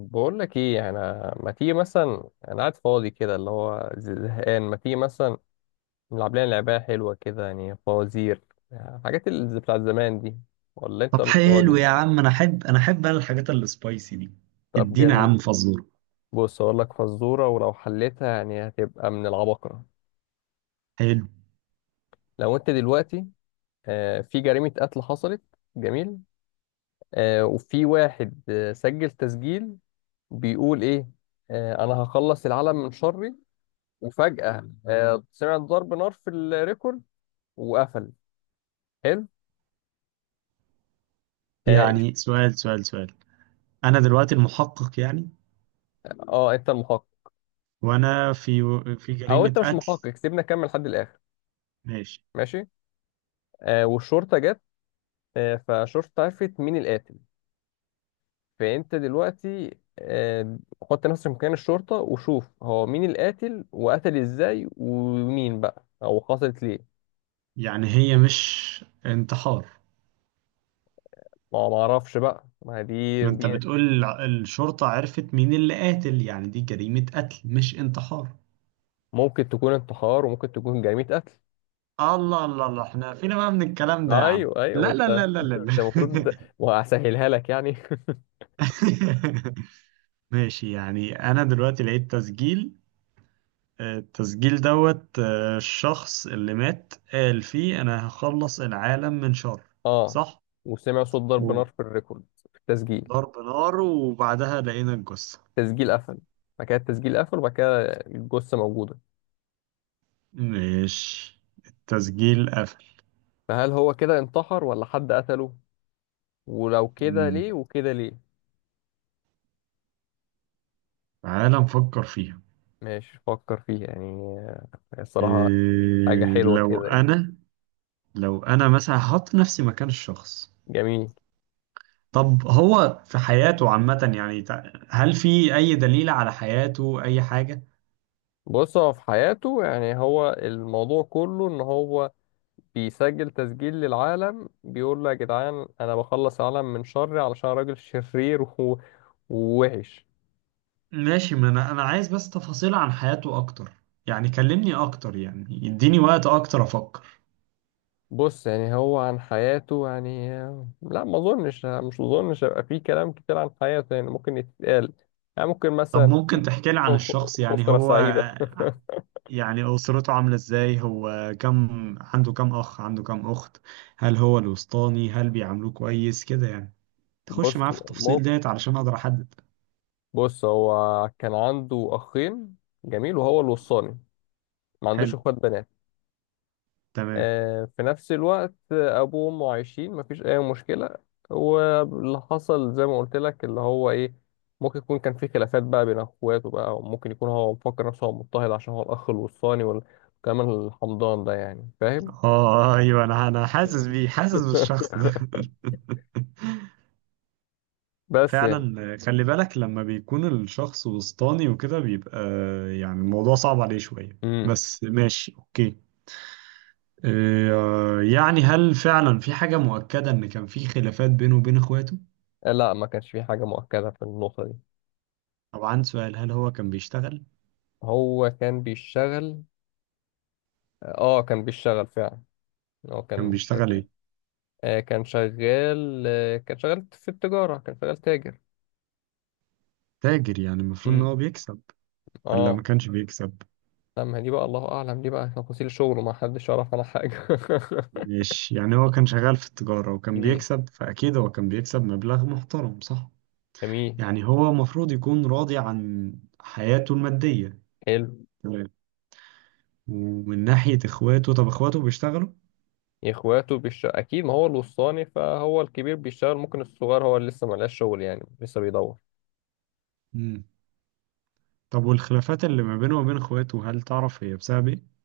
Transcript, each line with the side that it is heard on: left: بقول لك ايه، انا ما تيجي مثلا، انا قاعد فاضي كده اللي هو زهقان. ما تيجي مثلا نلعب لنا لعبه حلوه كده، يعني فوازير، يعني الحاجات اللي بتاعت زمان دي. ولا انت
right: طب
left: مش
right: حلو
left: فاضي؟
right: يا عم، انا احب الحاجات السبايسي دي.
left: طب
right: ادينا يا
left: جميل.
right: عم فزوره.
left: بص اقول لك فزوره، ولو حليتها يعني هتبقى من العباقره.
right: حلو.
left: لو انت دلوقتي في جريمه قتل حصلت. جميل. وفي واحد سجل تسجيل، بيقول ايه؟ انا هخلص العالم من شري. وفجاه سمعت ضرب نار في الريكورد وقفل. حلو. اه
right: يعني سؤال. انا دلوقتي المحقق يعني.
left: انت المحقق.
right: وانا في في
left: او
right: جريمة
left: انت مش
right: قتل.
left: المحقق، سيبنا نكمل لحد الاخر.
right: ماشي.
left: ماشي. والشرطه جت. فالشرطه عرفت مين القاتل. فانت دلوقتي حط نفسك مكان الشرطه وشوف هو مين القاتل، وقتل ازاي، ومين بقى او حصلت ليه.
right: يعني هي مش انتحار؟
left: ما اعرفش بقى، ما هي دي
right: ما انت بتقول الشرطة عرفت مين اللي قاتل، يعني دي جريمة قتل مش انتحار.
left: ممكن تكون انتحار وممكن تكون جريمه قتل.
right: الله الله الله، احنا فينا بقى من الكلام ده يا عم.
left: ايوه، ايوه، ما
right: لا لا
left: انت
right: لا لا لا
left: انت
right: لا.
left: المفروض، وهسهلها لك يعني.
right: ماشي، يعني انا دلوقتي لقيت تسجيل، التسجيل دوت الشخص اللي مات قال فيه أنا هخلص العالم من شر،
left: اه.
right: صح؟
left: وسمع صوت ضرب نار
right: وضرب
left: في الريكورد، في التسجيل.
right: نار، وبعدها لقينا الجثة.
left: تسجيل قفل. بعد كده التسجيل قفل، وبعد كده الجثة موجودة.
right: ماشي، التسجيل قفل.
left: فهل هو كده انتحر ولا حد قتله؟ ولو كده
right: مم.
left: ليه، وكده ليه؟
right: تعالى نفكر فيها.
left: ماشي، فكر فيها يعني. آه، الصراحة
right: إيه،
left: حاجة حلوة
right: لو
left: كده يعني.
right: أنا، لو أنا مثلا هحط نفسي مكان الشخص.
left: جميل.
right: طب هو في حياته عامة يعني هل في أي دليل على حياته، أي حاجة؟
left: بص، هو في حياته يعني، هو الموضوع كله ان هو بيسجل تسجيل للعالم بيقول له يا جدعان، انا بخلص العالم من شري علشان راجل شرير ووحش.
right: ماشي، ما انا انا عايز بس تفاصيل عن حياته اكتر، يعني كلمني اكتر، يعني يديني وقت اكتر افكر.
left: بص يعني هو عن حياته يعني، لا ما اظنش، مش اظنش هيبقى فيه كلام كتير عن حياته، يعني ممكن يتقال، يعني ممكن
right: طب
left: مثلا.
right: ممكن تحكي لي عن الشخص؟ يعني
left: أسرة
right: هو،
left: سعيدة.
right: يعني اسرته عاملة ازاي، هو كم، عنده كم اخ، عنده كم اخت، هل هو الوسطاني، هل بيعاملوه كويس كده يعني. تخش
left: بص
right: معاه في
left: مو
right: التفاصيل ديت علشان اقدر احدد.
left: بص هو كان عنده أخين. جميل، وهو الوصاني. ما عندوش
right: حلو،
left: إخوات بنات.
right: تمام.
left: في نفس الوقت ابوه وامه عايشين، مفيش اي مشكله. واللي حصل زي ما قلت لك اللي هو ايه، ممكن يكون كان في خلافات بقى بين اخواته بقى، وممكن يكون هو مفكر نفسه هو مضطهد عشان هو الاخ الوصاني وكمان الحمضان ده، يعني فاهم.
right: اه ايوه، انا حاسس
left: مم.
right: بيه، حاسس بالشخص ده.
left: بس يعني.
right: فعلا خلي بالك، لما بيكون الشخص وسطاني وكده بيبقى يعني الموضوع صعب عليه شوية،
left: امم
right: بس ماشي اوكي. يعني هل فعلا في حاجة مؤكدة ان كان في خلافات بينه وبين اخواته؟
left: لا ما كانش في حاجه مؤكده في النقطه دي.
right: طبعا، سؤال، هل هو كان بيشتغل؟
left: هو كان بيشتغل. اه كان بيشتغل فعلا. هو
right: كان
left: كان
right: بيشتغل
left: شغال.
right: ايه؟
left: كان شغال كان شغال في التجاره، كان شغال تاجر.
right: تاجر، يعني المفروض ان
left: امم.
right: هو بيكسب ولا ما
left: اه.
right: كانش بيكسب؟
left: لا، ما هي دي بقى الله اعلم، دي بقى تفاصيل شغله ما حدش يعرف عنها حاجه.
right: مش يعني هو كان شغال في التجارة وكان
left: امم
right: بيكسب، فأكيد هو كان بيكسب مبلغ محترم، صح؟
left: جميل.
right: يعني هو المفروض يكون راضي عن حياته المادية.
left: حلو.
right: ومن ناحية اخواته، طب اخواته بيشتغلوا؟
left: اخواته بيشتغل اكيد، ما هو الوسطاني، فهو الكبير بيشتغل، ممكن الصغير هو اللي لسه ملقاش شغل، يعني لسه بيدور.
right: امم. طب والخلافات اللي ما بينه وبين اخواته، هل تعرف هي بسبب ايه؟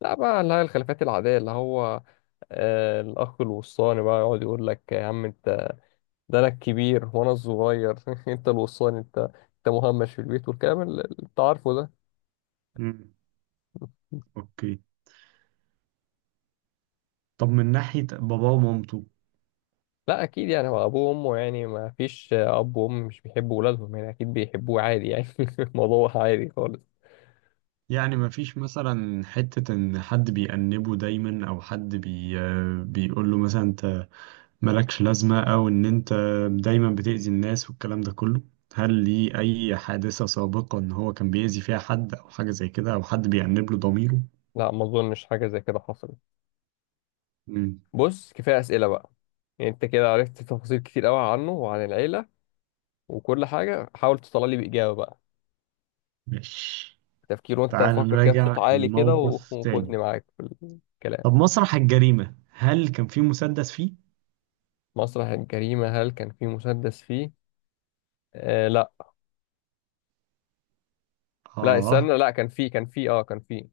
left: لا بقى، اللي هي الخلافات العاديه، اللي هو الاخ الوسطاني بقى يقعد يقول لك يا عم، انت ده انا الكبير وانا الصغير، انت الوسطاني، انت مهمش في البيت، والكلام اللي انت عارفه ده.
right: مم. اوكي. طب من ناحية باباه ومامته،
left: لا اكيد يعني هو ابوه وامه يعني، ما فيش اب وام مش بيحبوا ولادهم، يعني اكيد بيحبوه عادي يعني. الموضوع عادي خالص.
right: يعني ما فيش مثلا حتة ان حد بيأنبه دايما، او حد بيقول له مثلا انت مالكش لازمة، او ان انت دايما بتأذي الناس والكلام ده كله. هل ليه اي حادثة سابقة ان هو كان بيأذي فيها حد او حاجة زي كده، او حد بيأنب له ضميره؟
left: لا، ما اظنش حاجه زي كده حصلت.
right: مم.
left: بص كفايه اسئله بقى، يعني انت كده عرفت تفاصيل كتير قوي عنه وعن العيله وكل حاجه. حاول تطلع لي باجابه بقى،
right: ماشي،
left: تفكير، وانت
right: تعال
left: فكر كده بصوت
right: نراجع
left: عالي كده
right: الموقف تاني.
left: وخدني معاك في الكلام.
right: طب مسرح الجريمة، هل كان في مسدس فيه؟
left: مسرح الجريمه، هل كان في مسدس فيه؟ آه لا. لا
right: آه.
left: استنى، لا كان فيه، كان فيه، اه كان فيه،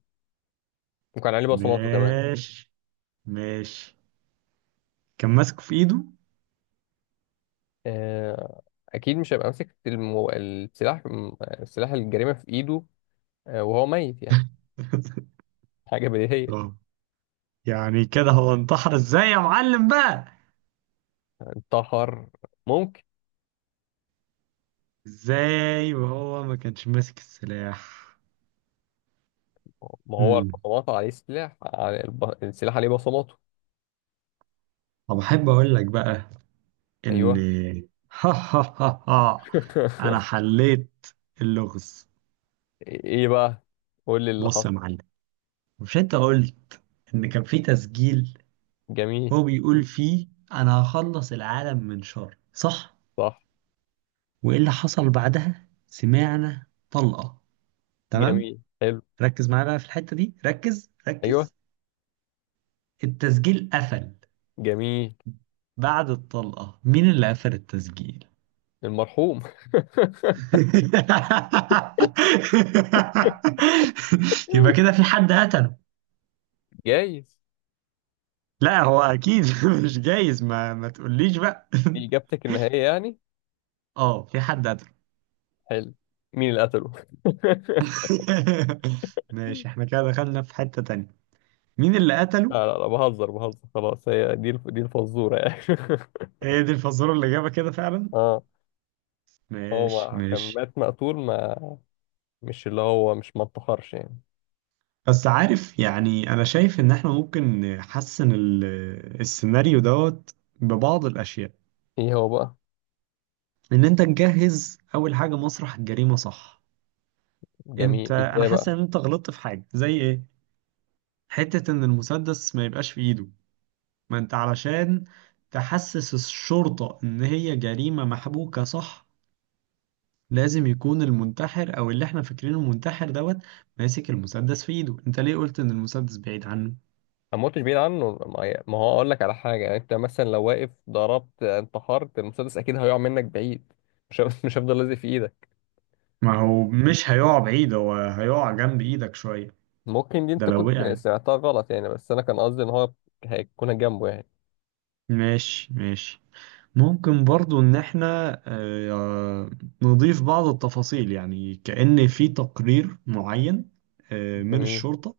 left: وكان عليه بصماته كمان.
right: ماشي ماشي. كان ماسكه في إيده؟
left: آه، اكيد مش هيبقى ماسك السلاح. السلاح الجريمه في ايده وهو ميت يعني. حاجه بديهيه.
right: آه. يعني كده هو انتحر إزاي يا معلم بقى؟
left: انتحر، ممكن.
right: إزاي وهو ما كانش ماسك السلاح؟
left: ما هو
right: مم.
left: البصمات عليه سلاح، على السلاح عليه بصماته.
right: طب أحب أقول لك بقى إن
left: ايوه.
right: ها ها ها ها، أنا حليت اللغز.
left: ايه بقى؟ قول لي اللي
right: بص يا
left: حصل.
right: معلم، مش أنت قلت إن كان في تسجيل،
left: جميل.
right: هو بيقول فيه أنا هخلص العالم من شر، صح؟
left: صح.
right: وإيه اللي حصل بعدها؟ سمعنا طلقة، تمام.
left: جميل حلو.
right: ركز معايا بقى في الحتة دي، ركز
left: ايوه.
right: ركز. التسجيل قفل
left: جميل.
right: بعد الطلقة، مين اللي قفل التسجيل؟
left: المرحوم.
right: يبقى كده في حد قتله.
left: جايز.
right: لا هو أكيد مش جايز، ما تقوليش بقى.
left: دي اجابتك النهائيه يعني؟
right: اه، في حد قتله.
left: حلو. مين اللي قتله؟
right: ماشي، احنا كده دخلنا في حتة تانية. مين اللي قتله؟
left: لا، لا، لا، بهزر بهزر، خلاص، هي دي دي الفزورة يعني.
right: هي دي الفزورة اللي جابها كده فعلا.
left: اه. هو
right: ماشي
left: ما كان
right: ماشي.
left: مات مقتول، ما مش اللي هو، مش ما انتحرش يعني.
right: بس عارف، يعني انا شايف ان احنا ممكن نحسن السيناريو دوت ببعض الاشياء.
left: ايه هو بقى؟
right: ان انت تجهز اول حاجة، مسرح الجريمة، صح؟ انت
left: جميل،
right: انا
left: ازاي
right: حاسس
left: بقى؟
right: ان انت غلطت في حاجة، زي ايه؟ حتة ان المسدس ما يبقاش في ايده. ما انت علشان تحسس الشرطة ان هي جريمة محبوكة صح، لازم يكون المنتحر او اللي احنا فاكرينه منتحر دوت ماسك المسدس في ايده. انت ليه قلت ان المسدس بعيد عنه؟
left: ما موتش بعيد عنه، ما هو اقول لك على حاجة يعني، انت مثلا لو واقف ضربت انتحرت، المسدس اكيد هيقع منك بعيد، مش هف- مش هيفضل لازق في ايدك.
right: ما هو مش هيقع بعيد، هو هيقع جنب ايدك شوية،
left: ممكن دي
right: ده
left: انت
right: لو وقع
left: كنت
right: يعني.
left: سمعتها غلط يعني، بس انا كان قصدي ان هو هيكون جنبه يعني.
right: ماشي ماشي. ممكن برضو ان احنا نضيف بعض التفاصيل، يعني كأن في تقرير معين من
left: جميل.
right: الشرطة،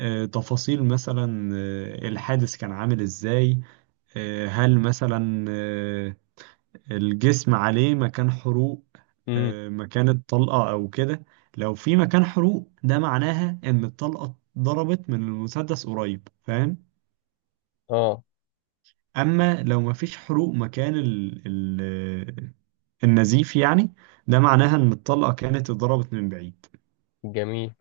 right: تفاصيل مثلا الحادث كان عامل ازاي، هل مثلا الجسم عليه مكان حروق،
left: امم
right: مكان الطلقة أو كده. لو في مكان حروق، ده معناها إن الطلقة ضربت من المسدس قريب، فاهم؟
left: اه.
right: أما لو مفيش حروق مكان ال النزيف يعني، ده معناها إن الطلقة كانت اتضربت من بعيد.
left: جميل.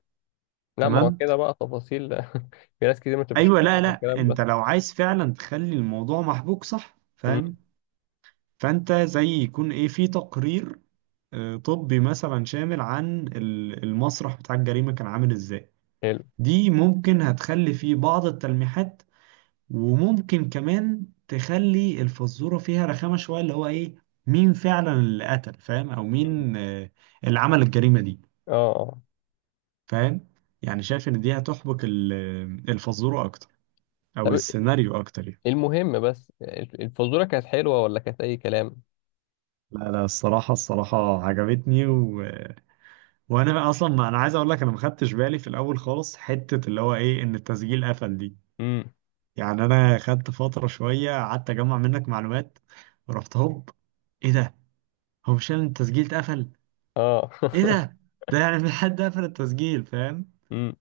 left: لا، ما هو
right: تمام.
left: كده بقى تفاصيل، في ناس كتير مش
right: أيوة، لا
left: فاهمة
right: لا،
left: الكلام
right: أنت
left: ده.
right: لو عايز فعلا تخلي الموضوع محبوك صح،
left: مم.
right: فاهم؟ فأنت زي يكون إيه، في تقرير طبي مثلا شامل عن المسرح بتاع الجريمة كان عامل إزاي.
left: حلو.
right: دي ممكن هتخلي فيه بعض التلميحات، وممكن كمان تخلي الفزورة فيها رخامة شوية، اللي هو ايه، مين فعلا اللي قتل، فاهم؟ او
left: مم.
right: مين اللي عمل الجريمة دي،
left: اه.
right: فاهم؟ يعني شايف ان دي هتحبك الفزورة اكتر، او
left: طب
right: السيناريو اكتر يعني.
left: المهم بس، الفزورة كانت حلوة ولا كانت أي كلام؟
right: لا لا، الصراحة الصراحة عجبتني. و... وأنا أصلا، ما أنا عايز أقول لك، أنا ما خدتش بالي في الأول خالص حتة اللي هو إيه، إن التسجيل قفل دي.
left: امم.
right: يعني انا خدت فتره شويه قعدت اجمع منك معلومات، ورحت هوب، ايه ده، هو مش يعني التسجيل اتقفل،
left: اه.
right: ايه ده، ده يعني في حد قفل التسجيل، فاهم؟
left: امم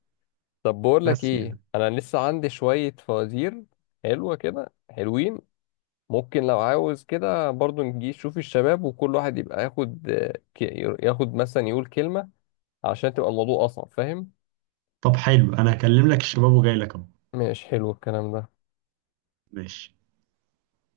left: طب بقول لك
right: بس
left: ايه،
right: يعني.
left: انا لسه عندي شوية فوازير حلوة كده، حلوين. ممكن لو عاوز كده برضو نجي نشوف الشباب، وكل واحد يبقى ياخد ياخد مثلا يقول كلمة، عشان تبقى الموضوع أصعب، فاهم؟
right: طب حلو، انا هكلم لك الشباب وجاي لك اهو.
left: ماشي، حلو الكلام ده.
right: ماشي.